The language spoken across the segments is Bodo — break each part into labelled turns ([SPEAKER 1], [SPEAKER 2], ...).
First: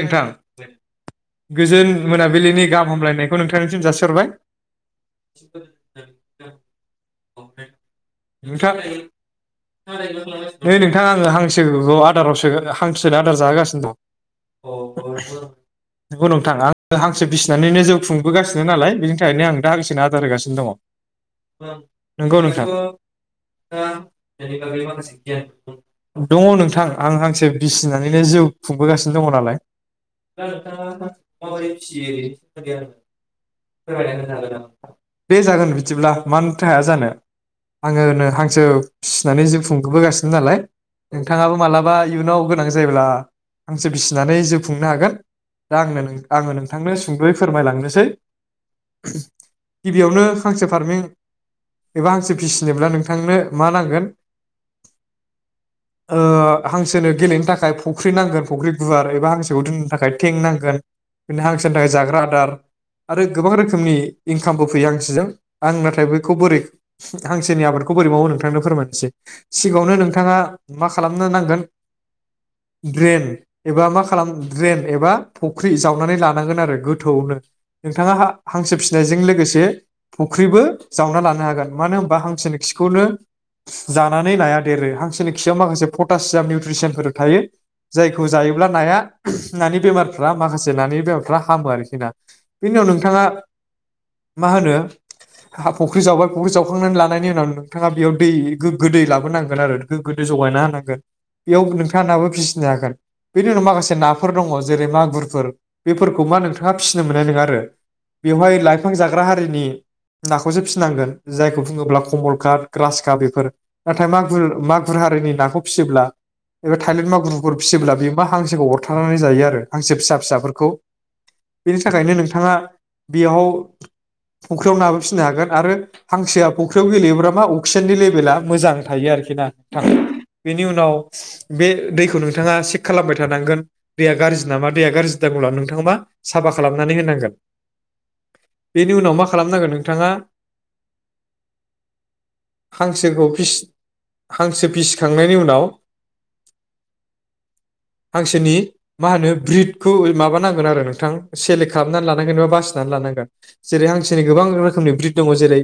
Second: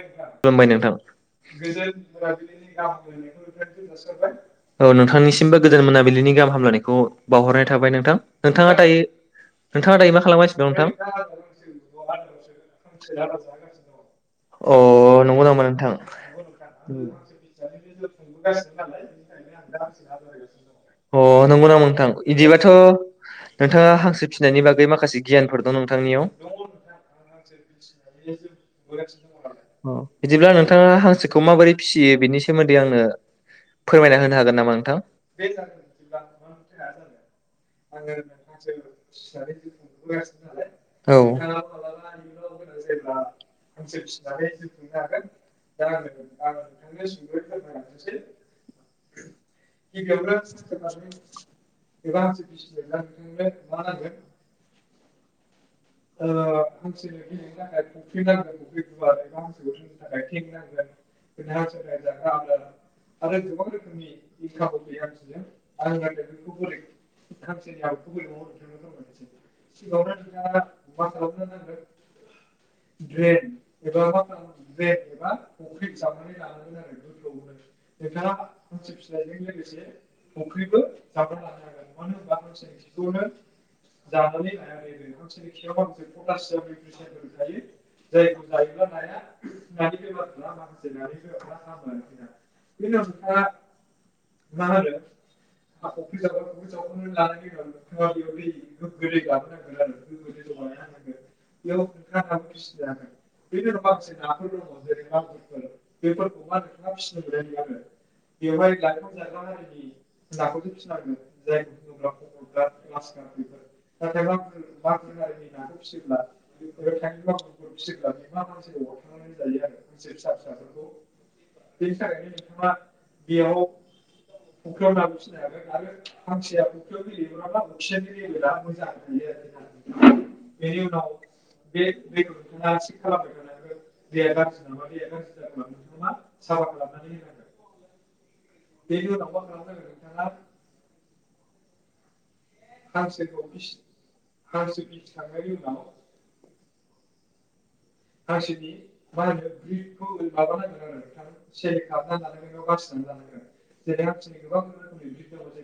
[SPEAKER 1] नोंथां
[SPEAKER 2] खुलुमबाय नोंथां
[SPEAKER 1] गोजोन मोनाबिलिनि गाहाम हामलायनायखौ नोंथांनिसिम जासिहरबाय
[SPEAKER 2] औ नोंथांनिसिमबो गोजोन मोनाबिलिनि गाहाम हामलायनायखौ बावहरनाय थाबाय नोंथां नोंथाङा दायो नोंथाङा दायो मा खालामगासिनो दं
[SPEAKER 1] नै
[SPEAKER 2] नोंथां?
[SPEAKER 1] आङो हांसोखौ आदारावसो हांसोनो आदार जाहोगासिनो दं
[SPEAKER 2] अ नंगौ नामा नोंथां
[SPEAKER 1] नंगौ नोंथां आं हांसो बिसिनानैनो जिउ खुंबोगासिनो नालाय बेनि थाखायनो आं दा हांसोनो आदार होगासिनो दङ
[SPEAKER 2] अ नंगौ नामा नोंथां
[SPEAKER 1] नंगौ नोंथां
[SPEAKER 2] इदिबाथ' नोंथाङा हांसो फिसिनायनि बागै माखासे गियानफोर दं नोंथांनियाव
[SPEAKER 1] दङ नोंथां आं हांसो बिसिनानैनो जिउ खुंबोगासिनो दं। दे
[SPEAKER 2] बिदिब्ला नोंथाङा हांसोखौ माबोरै फिसियो बेनि सोमोन्दै आंनो फोरमायना होनो हागोन नामा नोंथां?
[SPEAKER 1] जागोन बिदिब्ला मानोथो हाया जानो आङोनो हांसो फिसिनानै जिउ खुंबोगासिनो नालाय
[SPEAKER 2] औ
[SPEAKER 1] नोंथाङाबो मालाबा इयुनाव गोनां जायोब्ला हां सो
[SPEAKER 2] हांसो
[SPEAKER 1] बिसिनानै
[SPEAKER 2] फिसिनानै
[SPEAKER 1] जिब
[SPEAKER 2] जिउ
[SPEAKER 1] खुंनो हागोन दा आंनो नों आङो नोंथांनो सुंद'यै फोरमायलांनिसै
[SPEAKER 2] सोंनोसै
[SPEAKER 1] गिबियावनो हांसो फ्रामनि एबा हांसो फिसिनोब्ला नोंथांनो मा नांगोन ओ हांसोनो गेलेनो थाखाय फख्रि नांगोन फख्रि
[SPEAKER 2] [unintelligible]
[SPEAKER 1] खौ दोननो थाखाय थें नांगोन हांसोनि थाखाय जाग्रा आदार आरो गोबां रोखोमनि इंकामबो फैयो हांसोजों आं नाथाय बैखौ बोरै हांसोनि आबादखौ बोरै मावो नोंथांनो फोरमायनोसै सिगाङावनो नोंथाङा मा खालामनो नांगोन द्रेइन एबा मा खा खालाम द्रेइन एबा फख्रि जावनानै लानांगोन आरो गोथोवैनो नोंथाङा हांसो फिसिनायजों लोगोसे फख्रिबो जावना लानो हागोन मानो होनबा हांसोनि खिखौनो जानानै नाया देरो हांसोनि खियाव माखासे पथासियाम निउत्रिसियामफोर थायो जाखौ जायो अब्ला नाया नानि बेमारफ्रा माखासे नानि बेमारफ्रा हामो आरोखि ना बेनि उनाव नोंथाङा मा होनो फुख्रि जावबाय फुख्रि जावखांनानै लानायनि उनाव नोंथाङा बेयाव दै गोग्गो दै लाबोनांगोन आरो गोग्गो दै जगायना होनांगोन बेयाव नोंथाङा नाबो फिसिनो हागोन। बेनि उनाव माखास नाफोर दङ जेरै मागुरफोर बेफोरखौ मा नोंथाङा फिसिनो मोननाय नोङा आरो बेवहाय लाइफां जाग्रा हारिनि नाखौसो फिसिनांगोन जायखौ बुङोब्ला कमल काट ग्रास काट बेफोर नाथाय मागुर मागुर हारिनि नाखौ फिसियोब्ला एबा थाइले मागुरफोर फिसियोब्ला बे मा हांसोखौ अर होबथानानै जायो आरो हांसो फिसा फिसाफोरखौ बेनि थाखायनो नोंथाङा बेयाव फंख्रियाव नाबो फिसिनो हागोन आरो हांसोआ फंख्रियाव गेलेयोब्ला मा अक्सिजेननि लेभेला मोजां थायो आरोखि ना नोंथां बेनि उनाव बे दैखौ नोंथाङा चेक खालामबाय था होनांगोन। दैया गाज्रि नामा दैया गाज्रि जादोंब्ला नोंथाङा मा साफा खालामनानै होनांगोन। बेनि उनाव मा खालामनांगोन नोंथाङा हांसोखौ फिस हांसो फिसिखांनायनि उनाव
[SPEAKER 2] हांसोनि
[SPEAKER 1] मा होनो ब्रिदखौ माबानांगोन आरो नोंथां सेलेक खालामनानै लानांगोन एबा बासिनानै लानांगोन जेरै हांसोनि गोबां रोखोमनि ब्रिद दङ जेरै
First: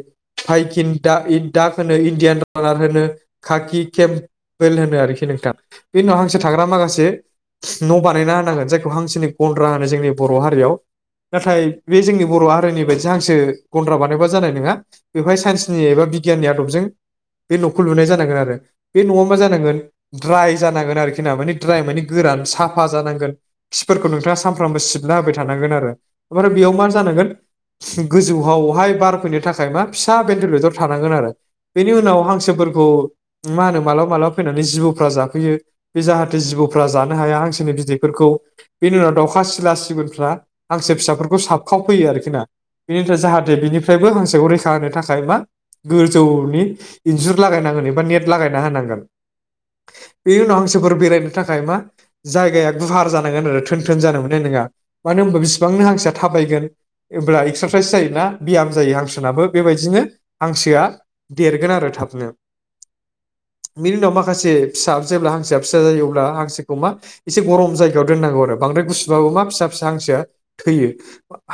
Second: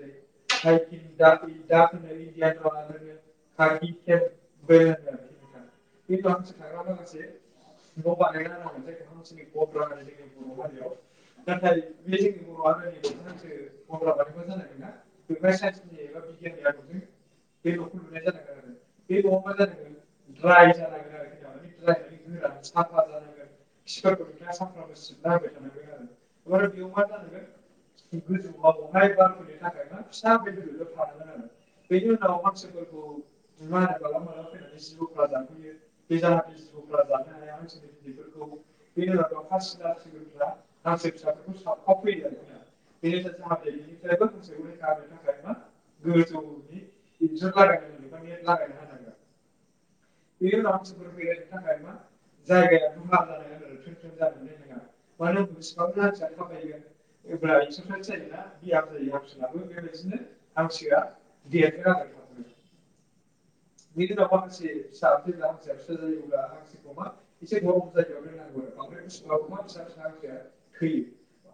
[SPEAKER 1] पाइकिनदा इकदा होनो इण्डियान डलार होनो काकि केमपेल होनो आरोखि नोंथां बे उनाव हांसो थाग्रा माखासे न' बानायना होनांगोन जायखौ हांसोनि गन्द्रा होनो जोंनि बर' हारियाव नाथाय बे जोंनि बर' हारिनि बायदि हांसो गन्द्रा बानायबा जानाय नङा बेवहाय साइन्सनि एबा बिगियाननि आदबजों बे न'खौ लुनाय जानांगोन आरो बे न'आ मा जानांगोन ड्राय जानांगोन आरोखि ना माने ड्राय मानि गोरान। साफा जानांगोन खिफोरखौ नोंथाङा सानफ्रामबो सिबना होबाय थानांगोन ओमफ्राय बेयाव मा जानांगोन गोजौ आवहाय बार फैनो थाखाय मा फिसा बेतलेदद थानांगोन आरो बेनि उनाव हांसो फोरखौ मा होनो मालाबा मालाबा जिबौफोरा फैनानै जाफैयो बे जाहाथे जिबौफोरा जान बिदैफोरखौ बेनि उनाव दाउखा सिला सिगुनफ्रा हांसो फिसाफोरखौ साबखावफैयो आरोखि ना बेनिफ्राय जाहाथे बिनिफ्रायबो हांसोखौ रैखा होनो थाखाय मा गोजौनि इन्जुर लागायनांगोन एबा नेट लागायना होनांगोन। बेनि उनाव हांसोफोर बेरायनो थाखाय मा जायगाया गुवार जानांगोन आरो थोन थोन जानो मोननाय नोंङा मानो होनबा बिसिबांनो हांसोआ थाबायगोन होनब्ला एक्सारसाइस जायोना बियाम जायो हांसोनोनाबो बेबायदिनो हांसोआ देरगोन आरो थाबनो। बिनि उनाव माखासे फिसा जेब्ला हांसोआ फिसा जायो अब्ला हांसोखौ मा एसे गरम जायगायाव दोननांगौ आरो बांद्राय गुसुबाबो मा फिसा फिसा हांसोआ थैयो।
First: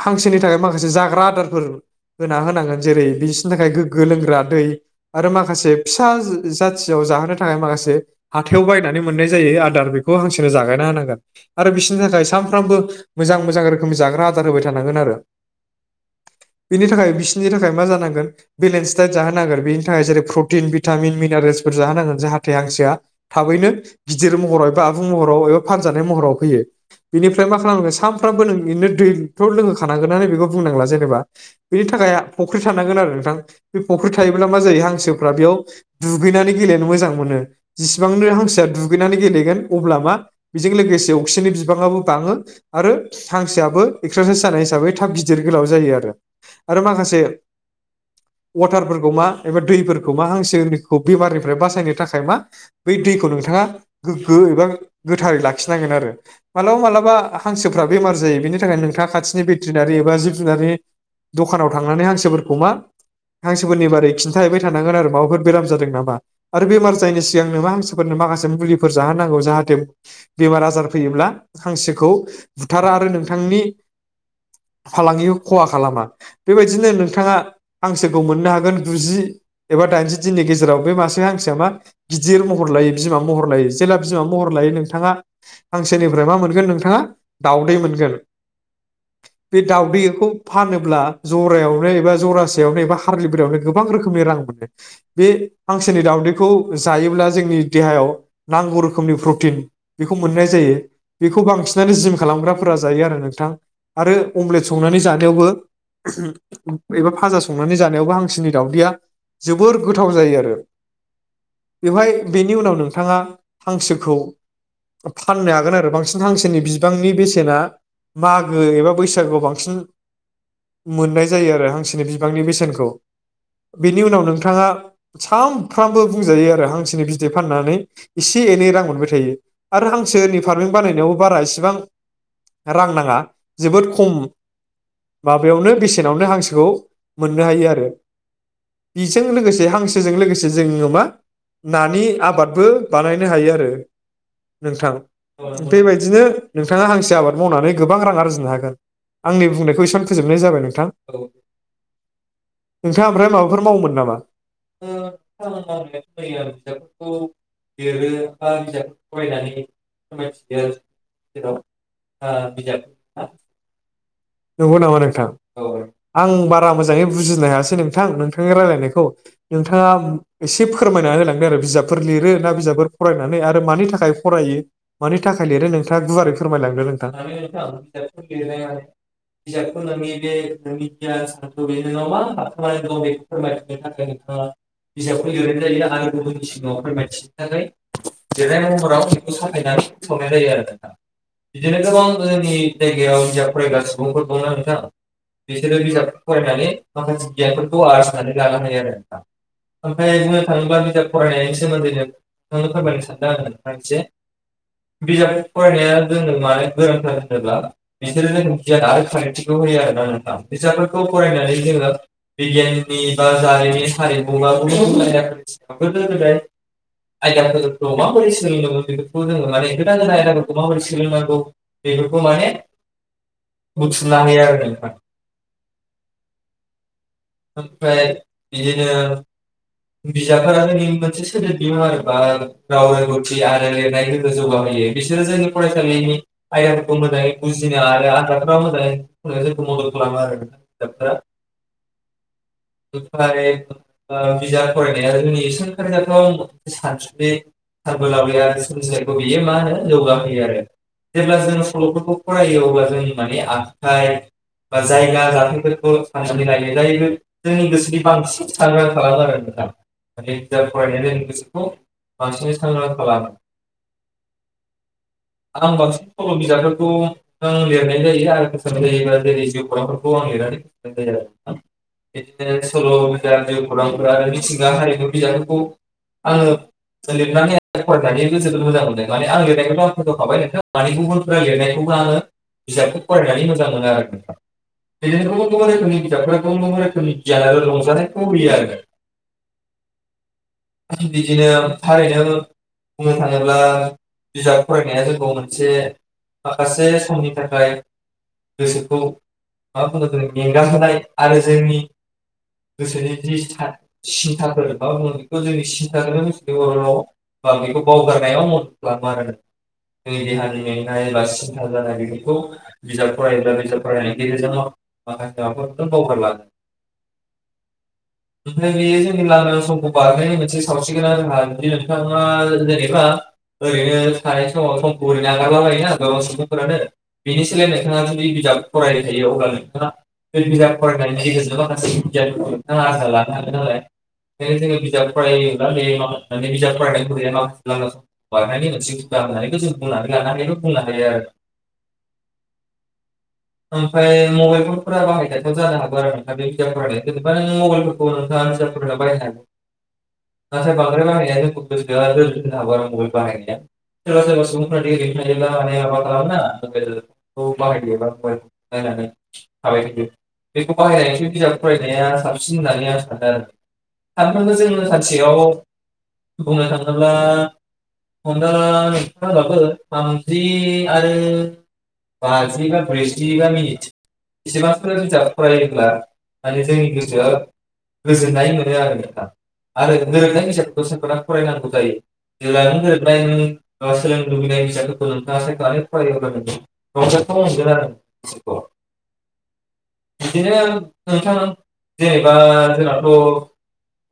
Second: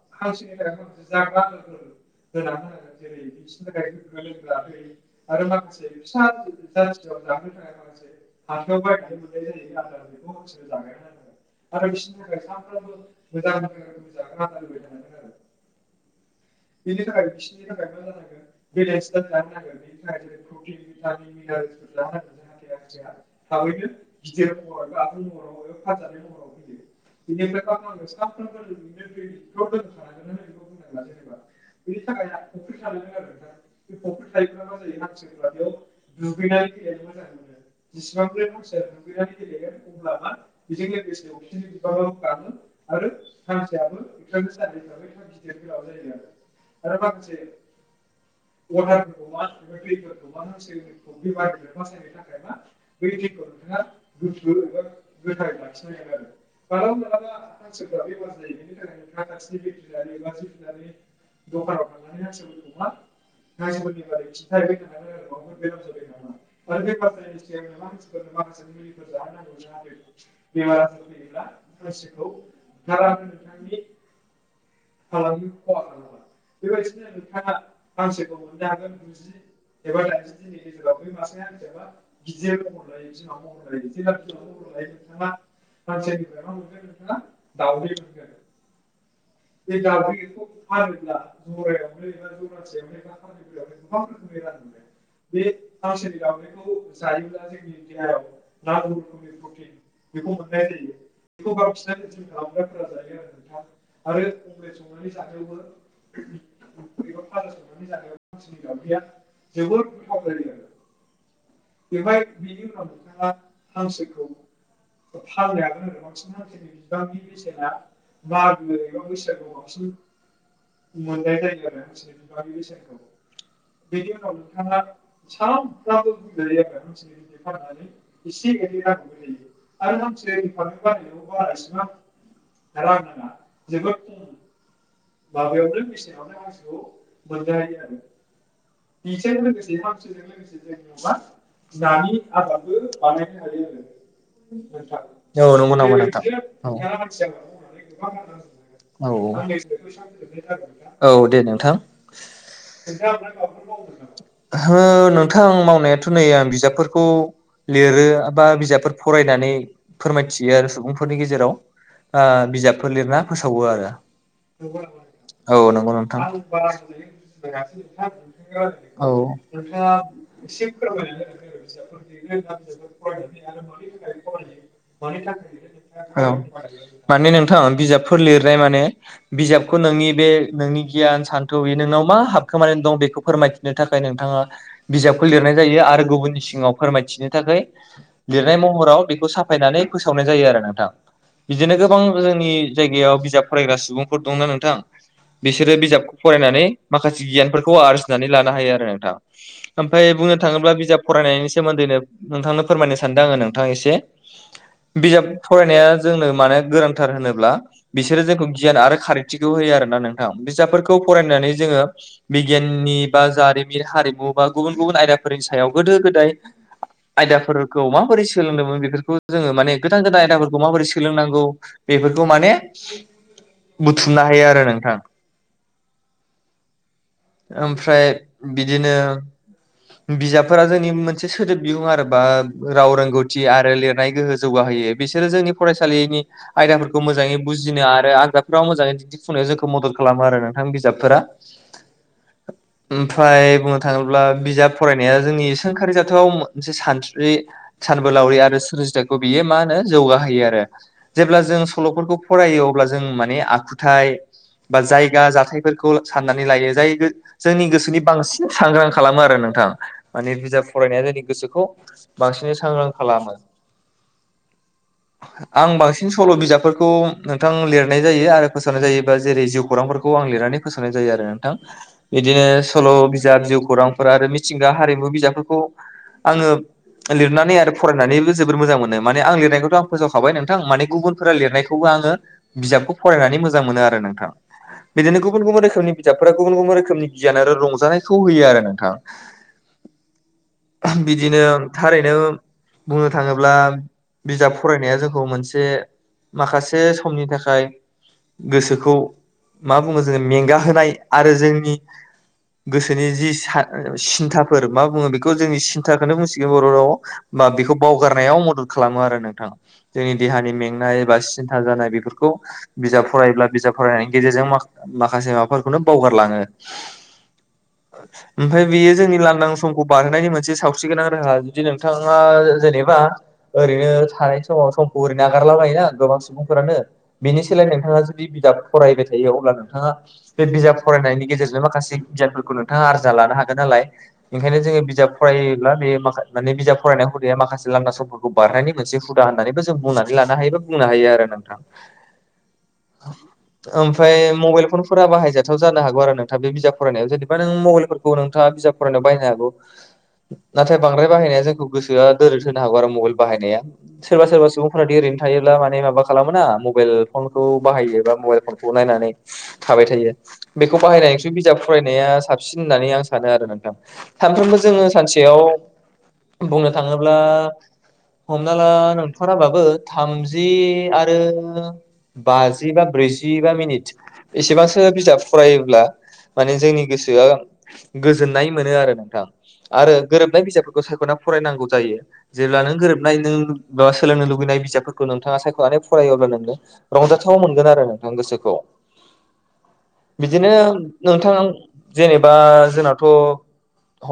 [SPEAKER 1] हांसोनि थाखाय माखासे जाग्रा आदारफोर होना होनांगोन जेरै- बिसनि थाखाय गोग्गो लोंग्रा दै आरो माखासे फिसा थियाव जाहोनो थाखाय माखासे हाथायाव बायनानै मोननाय जायो आदार बे खौ हांसोनो जागायना होनांगोन आरो बिसोरनि थाखाय सानफ्रामबो मोजां मोजां रोखोमनि जाग्रा आदार होबाय थानांगोन आरो। बिनि थाखाय बिसोरनि थाखाय मा जानांगोन बेलेन्स डाइत जाहोनांगोन बेनि थाखाय जेरै प्रटिन भिटामिन मिनारेल्स फोर जोहोनांगोन जाहाथे हांसोआ थाबैनो गिदिर महराव आबुं महराव एबा फानजानाय महराव फैयो बेनिफ्राय मा खालामो सानफ्रबो नों बिनो दैथ' लोंहोखानांगोन होननानै बेखौ बुंनांला जेनेबा बेनि थाखाय फख्रि थानांगोन आरो नोंथां बे फख्रि थायोब्ला मा जायो हांसोफ्रा बेयाव दुगैनानै गेलेनो मोजां मोनो जेसिबांनो हांसोआ दुगैनानै गेलेगोन अब्ला मा बेजों लोगोसे अक्सिजेननि बिबाबिबांङाबो बांङो आरो हांसोआबो एक्सारसाइस जानाय हिसाबै थाब गिदिर गोलाव जायो आरो। आरो माखासे वाटारफोरखौ मा एबा दैफोरखौ मा हांसोखौ बेमारनिफ्राय बासायनो थाखाय मा बै दैखौ नोंथांङा गो गो एबा गोथारै लाखिनांगोन आरो मालाबा-मालाबा हांसोफोरा बेमार जायों बिनिथाखायनो नोंथांङा खाथिनि भेतिनारि एबा जिब-जुनारनि दखानाव थांनानै हांसोफोरखौ मा हांसोफोरनि बागै खिन्था हैबाय थानांगोन आरो माबाफोर जा दों नामा आरो बेमार जायनि सिगांनो मा हांसोफोरनो माखासे मुलि फोर जाहोनांगौ जाहाथे बेमार आजार फैयोब्ला हांसोखौ बुथारा आरो नोंथांनि फालांगिखौ खहा खालामा बेबायदिनो नोंथानोंथांङा हांसोखौ मोननो हागोन गुजि एबा दाइनजि दिननि गेजेराव बे मासे हांसोआ मा गिदिर महर लायो बिमा महर लायो। जोयाव महर लायो नोंथांङा हांसोनिफ्राय मा मोनगोन नोंथांङा दाावदै मोनगोन। बे दावदैखौ फानोब्ला जरायावनो एबा जरासेयावनो एबा हारलि बयावनो गोबां रोखोमनि रां मोनो बे हांसोनि दावदैखौ जायोब्ला जोंनि देहायाव नांगौ रोखोमनि प्रटिन बेखौ मोननाय जायो बेखौ बांसिनानो जिम खालामग्राफोरा जायो आरो नोंथां। आरो अमलेट संनानै जानायावबो एबा फाजा संनानै जानायावबो हांसोनि दावउदैया जोबोर गोथाव जायो आरो। बेवहाय बेनि उनाव नोंथांङा हांसोखौ फाननो हागोन आरो बांसिन हांसोनि बिबांनि बेसेना मागो एबा बैसा फोरखौ बांसिन मोननाय जायो। आरो हांसोनि बिबांनि बेसेनखौ बेनि उनाव नोंथांङा सानफ्रामबो बुंजायो आरो हांसोनि बिदै फाननानै एसे एनै रां मोनबाय थायो आरो हांसोनि फार्मेन्ट बानायनायावबो बारा इसेबां रां नांङा जोबोद खम माबायावनो बेसेनावनो हांसोखौ मोननो हायो आरो। बेजों लोगोसे हांसोजों लोगोसे जोंङोनियाव मा नानि आबादबो बानायनो हायो आरो नोंथां
[SPEAKER 2] औ नंगौ नामा
[SPEAKER 1] बेबायदिनो
[SPEAKER 2] नोंथां औ
[SPEAKER 1] नोंथांङा हांसो आबाद मावनानै गोबां रां आरजिनो हागोन
[SPEAKER 2] औ
[SPEAKER 1] आंनि बुंनायखौ एसेबां फोजोबनाय जाबाय नोंथां
[SPEAKER 2] औ दे नोंथां
[SPEAKER 1] नोंथाङा ओमफ्राय माबाफोर मावोमोन नामा
[SPEAKER 2] ओ नोंथां ओ मावनायाथ' नै आं बिजाबफोरखौ लिरो बा बिजाबफोर फरायनानै फोरमायथियो आरो सुबुंफोरनि गेजेराव आ बिजाबफोर लिरना फोसावो आरो।
[SPEAKER 1] नंगौ नामा नोंथां औ
[SPEAKER 2] नंगौ नोंथां
[SPEAKER 1] आं बारा मोजाङै बुजिनो हायासै नोंथां नोंथांनि
[SPEAKER 2] औ
[SPEAKER 1] रायलायनायखौ नोंथाङा एसे फोरमायनानै होलांदों आरो बिजाबफोर लिरो
[SPEAKER 2] [unintelligible]
[SPEAKER 1] ना बिजाबफोर फरायनानै आरो मानि थाखाय फरायो मानि थाखाय लिरो नोंथाङा
[SPEAKER 2] औ
[SPEAKER 1] गुवारै फोरमायलांदो नोंथां
[SPEAKER 2] माने नोंथां बिजाबफोर लिरनाय माने बिजाबखौ नोंनि बे नोंनि गियान सान्थौ बे नोंनाव मा हाबखोमानानै दं बेखौ फोरमायथिनो थाखाय नोंथाङा बिजाबखौ लिरनाय जायो आरो गुबुननि सिगाङाव फोरमायथिनो थाखाय
[SPEAKER 1] थाखाय लिरनाय महराव बेखौ साफायनानै फोसावनाय जायो आरो नोंथां। बिदिनो गोबां जोंनि जायगायाव बिजाब फरायग्रा सुबुंफोरखौ
[SPEAKER 2] नो नोंथां बिसोरो बिजाबखौ फरायनानै माखासे गियानफोरखौ आरजिनानै लानो हायो आरो नोंथां। ओमफ्राय बुंनो थाङोब्ला बिजाब फरायनायनि सोमोन्दैनो नोंथांनो फोरमायनो सानदों आङो नोंथां एसे। बिजाब फरायनाया जोंनो मानो गोनांथार होनोब्ला बिसोरो जोंखौ गियान आरो खारिथिखौ होयो आरोना नोंथां। बिजाबफोरखौ फरायनानै जोङो बिगियाननि बा जारिमिन हारिमु बा गुबुन गुबुन आयदाफोरनि सायाव गोदो गोदाय
[SPEAKER 1] सोलाय
[SPEAKER 2] आयदाफोरखौ माबोरै सोलोंदोंमोन बेफोरखौ जोङो माने गोदान गोदान आयदाफोरखौ माबोरै सोलोंनांगौ बेफोरखौ माने
[SPEAKER 1] बुथुमना
[SPEAKER 2] बुथुमनो
[SPEAKER 1] होयो
[SPEAKER 2] हायो आरो नोंथां। ओमफ्राय बिदिनो बिजाबफोरा जोंनि मोनसे सोदोब बिहुं आरो बा राव रोंगौथि आरो लिरनाय गोहो जौगाहोयो, बिसोरो जोंनि फरायसालिनि आयदाफोरखौ मोजाङै बुजिनो आरो आनजाद राव मोजाङै दिन्थिफुंनायाव जोंखौ मदद खालामो आरो नोंथां बिजाबफोरा। ओमफ्राय बुंनो थाङोब्ला बिजाब फरायनाया जोंनि सोंखारि जाथाव जे
[SPEAKER 1] बे
[SPEAKER 2] सानस्रि
[SPEAKER 1] सानबोलावरिखौ
[SPEAKER 2] सानबोलावरि आरो सोरजिथायखौ बियो मा होनो जौगाहोयो आरो, जेब्ला जों सल'फोरखौ फरायो अब्ला जों माने आखुथाइ बा जायगा जाथायफोरखौ साननानै लायो जाय जोंनि गोसोनि बांसिन सांग्रां खालामो आरो नोंथां, माने बिजाब फरायनाया जोंनि गोसोखौ बांसिनै सांग्रां खालामो। आं बांसिन सल' बिजाबफोरखौ नोंथां लिरनाय जायो आरो फोसावनाय जायोबा जेरै जिउ खौरांफोरखौ आं लिरनानै फोसावनाय जायो आरो नोंथां। बिदिनो सल' बिजाब जिउ खौरांफोर आरो मिथिंगा हारिमु बिजाबफोरखौ आङो लिरनानै आरो फरायनानैबो जोबोर मोजां मोनो माने आं लिरनायखौथ' आं फोजावखाबाय नोंथां माने गुबुनफोरा लिरनायखौबो आङो बिजाबखौ फरायनानै मोजां मोनो आरो नोंथां। बिदिनो गुबुन गुबुन रोखोमनि बिजाबफोरा गुबुन गुबुन रोखोमनि गियान आरो रंजानायखौ होयो आरो नोंथां।
[SPEAKER 1] बिदिनो थारैनो बुंनो थाङोब्ला बिजाब फरायनाया जोंखौ मोनसे माखासे समनि थाखाय
[SPEAKER 2] गोसोखौ मा बुङो जोङो मेंगा होनाय आरो जोंनि गोसोनि जि सा
[SPEAKER 1] सिन्थाखौ
[SPEAKER 2] सिन्थाफोर मा बुङो बेखौ जोंनि सिन थाखोनो बुंसिगोन बर' राव। बा बेखौ बावगारनायाव मदद खालामो आरो नोंथाङा जोंनि देहानि मेंनाय बा सिन्था जानाय बेफोरखौ बिजाब फरायब्ला बिजाब फरायनायनि गेजेरजों मा-माखासे माबाफोरखौनो बावगारलाङो। ओमफ्राय बेयो जोंनि लांदां समखौ बारहोननायनि मोनसे सावस्रि गोनां राहा जुदि नोंथाङा जेनेबा ओरैनो थानाय समाव समखौ ओरैनो नागारला बायोना गोबां सुबुंफोरानो बिनि सोलाय नोंथाङा जुदि बिजाब फरायबाय थायो, अब्ला नोंथाङा बे बिजाब फरायनायनि गेजेरजोंनो माखासे गियानफोरखौ नोंथाङा आरजना लानो हागोन नालाय ओंखायनो जोङो बिजाब फरायोब्ला बे माख माने बिजाब फरायनाय हुदाया
[SPEAKER 1] फरायनाया मा होननानैबो जों बुंनो हागोन
[SPEAKER 2] माखासे लान्दा समफोरखौ बारनायनि मोनसे हुदा
[SPEAKER 1] बुंनो
[SPEAKER 2] होननानैबो जों बुंनानै लानो हायो
[SPEAKER 1] ओमफ्राय मबाइलखौ जेनेबा
[SPEAKER 2] बा
[SPEAKER 1] नों मबाइल
[SPEAKER 2] बुंनो हायो आरो नोंथां। ओमफ्राय मबाइल फनफोरा बाहायजाथाव जानो हागौ आरो नोंथां बे बिजाब फरायनायाव जेनेबा
[SPEAKER 1] फरायनाया
[SPEAKER 2] नों मबाइलफोरखौ नोंथाङा बिजाब फरायनायाव बाहायनो हागौ। नाथाय बांद्राय बाहायनाया जोंखौ गोसोआ दोरद होनो हागौ आरो मबाइल बाहायनाया सोरबा सोरबा सुबुंफोरादि ओरैनो थायोब्ला माने माबा खालामो ना मबाइल। खौ बाहायो बा मबाइल फनखौ नायनानै थाबाय थायो
[SPEAKER 1] बे
[SPEAKER 2] बेखौ बाहायनायनिख्रुय बिजाब फरायनाया साबसिन होननानै आ सानो नोंथां सानफ्रोमबो जों सानसेयाव बुंनो थाङोब्ला हमना ला नोंथाराबाबो
[SPEAKER 1] जि
[SPEAKER 2] थामजि आरो। बाजि बा ब्रैजिबा मिनिट एसेबांसो बिजाब फरायोब्ला माने जोंनि गोसोआ गोजोननाय मोनो आरो नोंथां। आरो गोरोबनाय बिजाबफोरखौ सायख'नानै फरायनांगौ जायो जेब्ला नों गोरोबनाय नों सोलोंनो लुुबैनाय बिजाबफोरखौ नोंथाङा सायख'नानै फरायो अब्ला नोंङो रंजाथाव मोनगोन आरो नोंथां गोसोखौ बिदिनो नोंथां जेनेबा जोंनाथ'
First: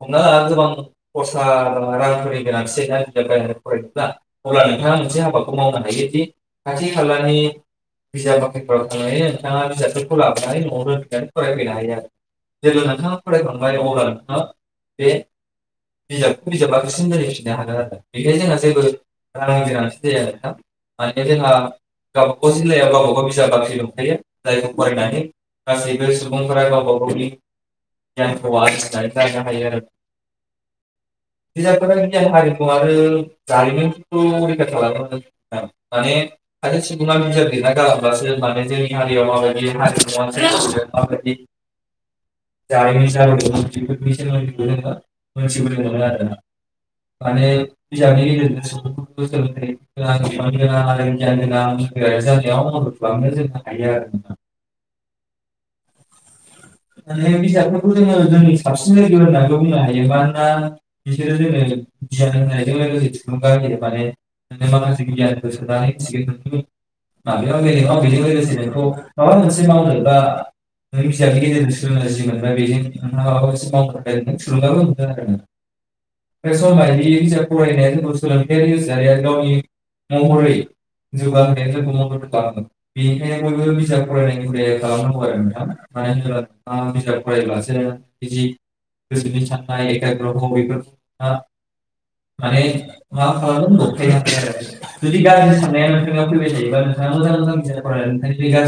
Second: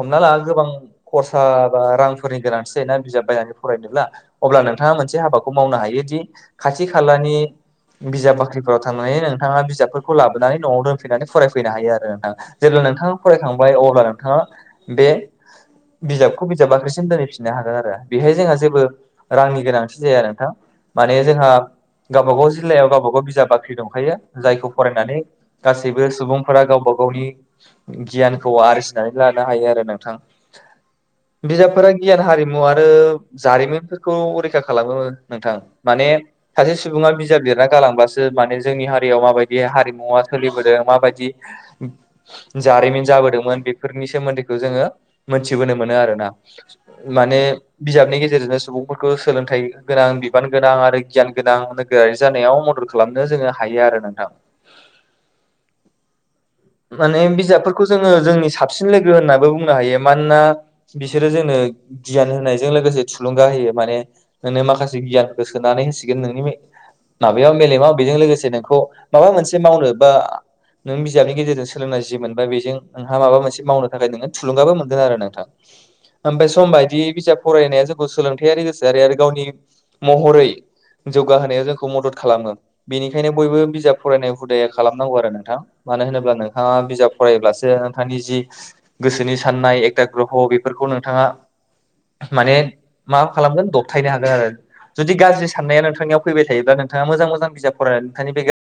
[SPEAKER 1] हमना ला
[SPEAKER 2] खरसा बा रांफोरनि गोनांथि जायोना बिजाब बायनानै फरायनोब्ला अब्ला नोंथाङा मोनसे हाबाखौ मावनो हायोदि खाथि खालानि बिजाब बाख्रिफोराव थांनानै नोंथाङा बिजाबफोरखौ
[SPEAKER 1] बिजाबखौ
[SPEAKER 2] लाबोनानै न'आव दोनफैनानै फरायफैनो हायो आरो नोंथाङा
[SPEAKER 1] लाबोनानै
[SPEAKER 2] जेब्ला नोंथाङा फरायखांबाय अब्ला नोंथाङा
[SPEAKER 1] बे बिजाबखौ बिजाब बाख्रिसिम दोनहैफिन्नो हागोन आरो बेखायनो जोंहा जेबो रांनि गोनांथि जाया आरोना माने जोंहा गावब गाव
[SPEAKER 2] जिल्लायाव गावबा गाव बिजाब बाख्रि दंखायो जायखौ फरायनानै गासैबो सुबुंफोरा गावबा गावनि गियानखौ आरजिनानै लानो हायो आरो ना। बिजाबफोरा गियान हारिमु आरो
[SPEAKER 1] जारिमिन
[SPEAKER 2] जारिमिनफोरखौ
[SPEAKER 1] खौ
[SPEAKER 2] रैखा खालामो
[SPEAKER 1] खालामनो
[SPEAKER 2] नोंथां माने सासे सुबुङा गालांबासो माने जोंनि हारियाव माबायदि हारिमुवा सोलिबोदों माबायदि जारिमिन
[SPEAKER 1] जाबोदों
[SPEAKER 2] जाबोदोंमोन बेफोरनि
[SPEAKER 1] बेफोरखौ
[SPEAKER 2] सोमोन्दै
[SPEAKER 1] जोङो नुनो
[SPEAKER 2] मोनथिबोनो मोनो आरोना माने बिजाबनि गेजेरजोंनो सुबुंफोरखौ सोलोंथाइ गोनां बिबान गोनां आरो गियान गोनां। [unintelligible] जानायाव मदद खालामनो जोङो हायो आरो नोंथां होनबा नों बिजाबफोरखौ जोङो जोंनि साबसिन लोगो होननाबो बुंनो हायो मानोना बिसोरो जोंनो गियान होनायजों लोगोसे थुलुंगा होयो माने नोंनो माखासे गियानखौ सोनानै होनसिगोन नोंनि माबायाव मेलेमाव बेजों लोगोसे नोंखौ माबा मोनसे मावनो बा नों बिजाबनि गेजेरजों सोलोंनाय जि मोनबाय बेजों नोंहा माबा मोनसे मावनो थाखाय नोङो थुलुंगाबो मोनगोन आरो नोंथां ओमफाय सम बायदि बिजाब फरायनाया जोंखौ सोलोंथायारि गोसोआरि आरो गावनि महरै जौगाहो जोंखौ मदद खालामो बेनिखायनो बयबो बिजाब फरायनाय हुदाया खालामनांगौ आरो नोंथां मानो होनोब्ला नोंथाङा बिजाब फरायोब्लासो नोंथांनि जि गोसोनि साननाय एकता ग्रह' बेफोरखौ नोंथाङा माने मा खालामगोन
[SPEAKER 1] [unintelligible]
[SPEAKER 2] दबथायनो हागोन आरो जुदि गाज्रि साननाया नोंथांनियाव फैबाय थायोब्ला नोंथाङा मोजां मोजां बिजाब फरायनानै नोंथांनि बे
[SPEAKER 1] [unintelligible]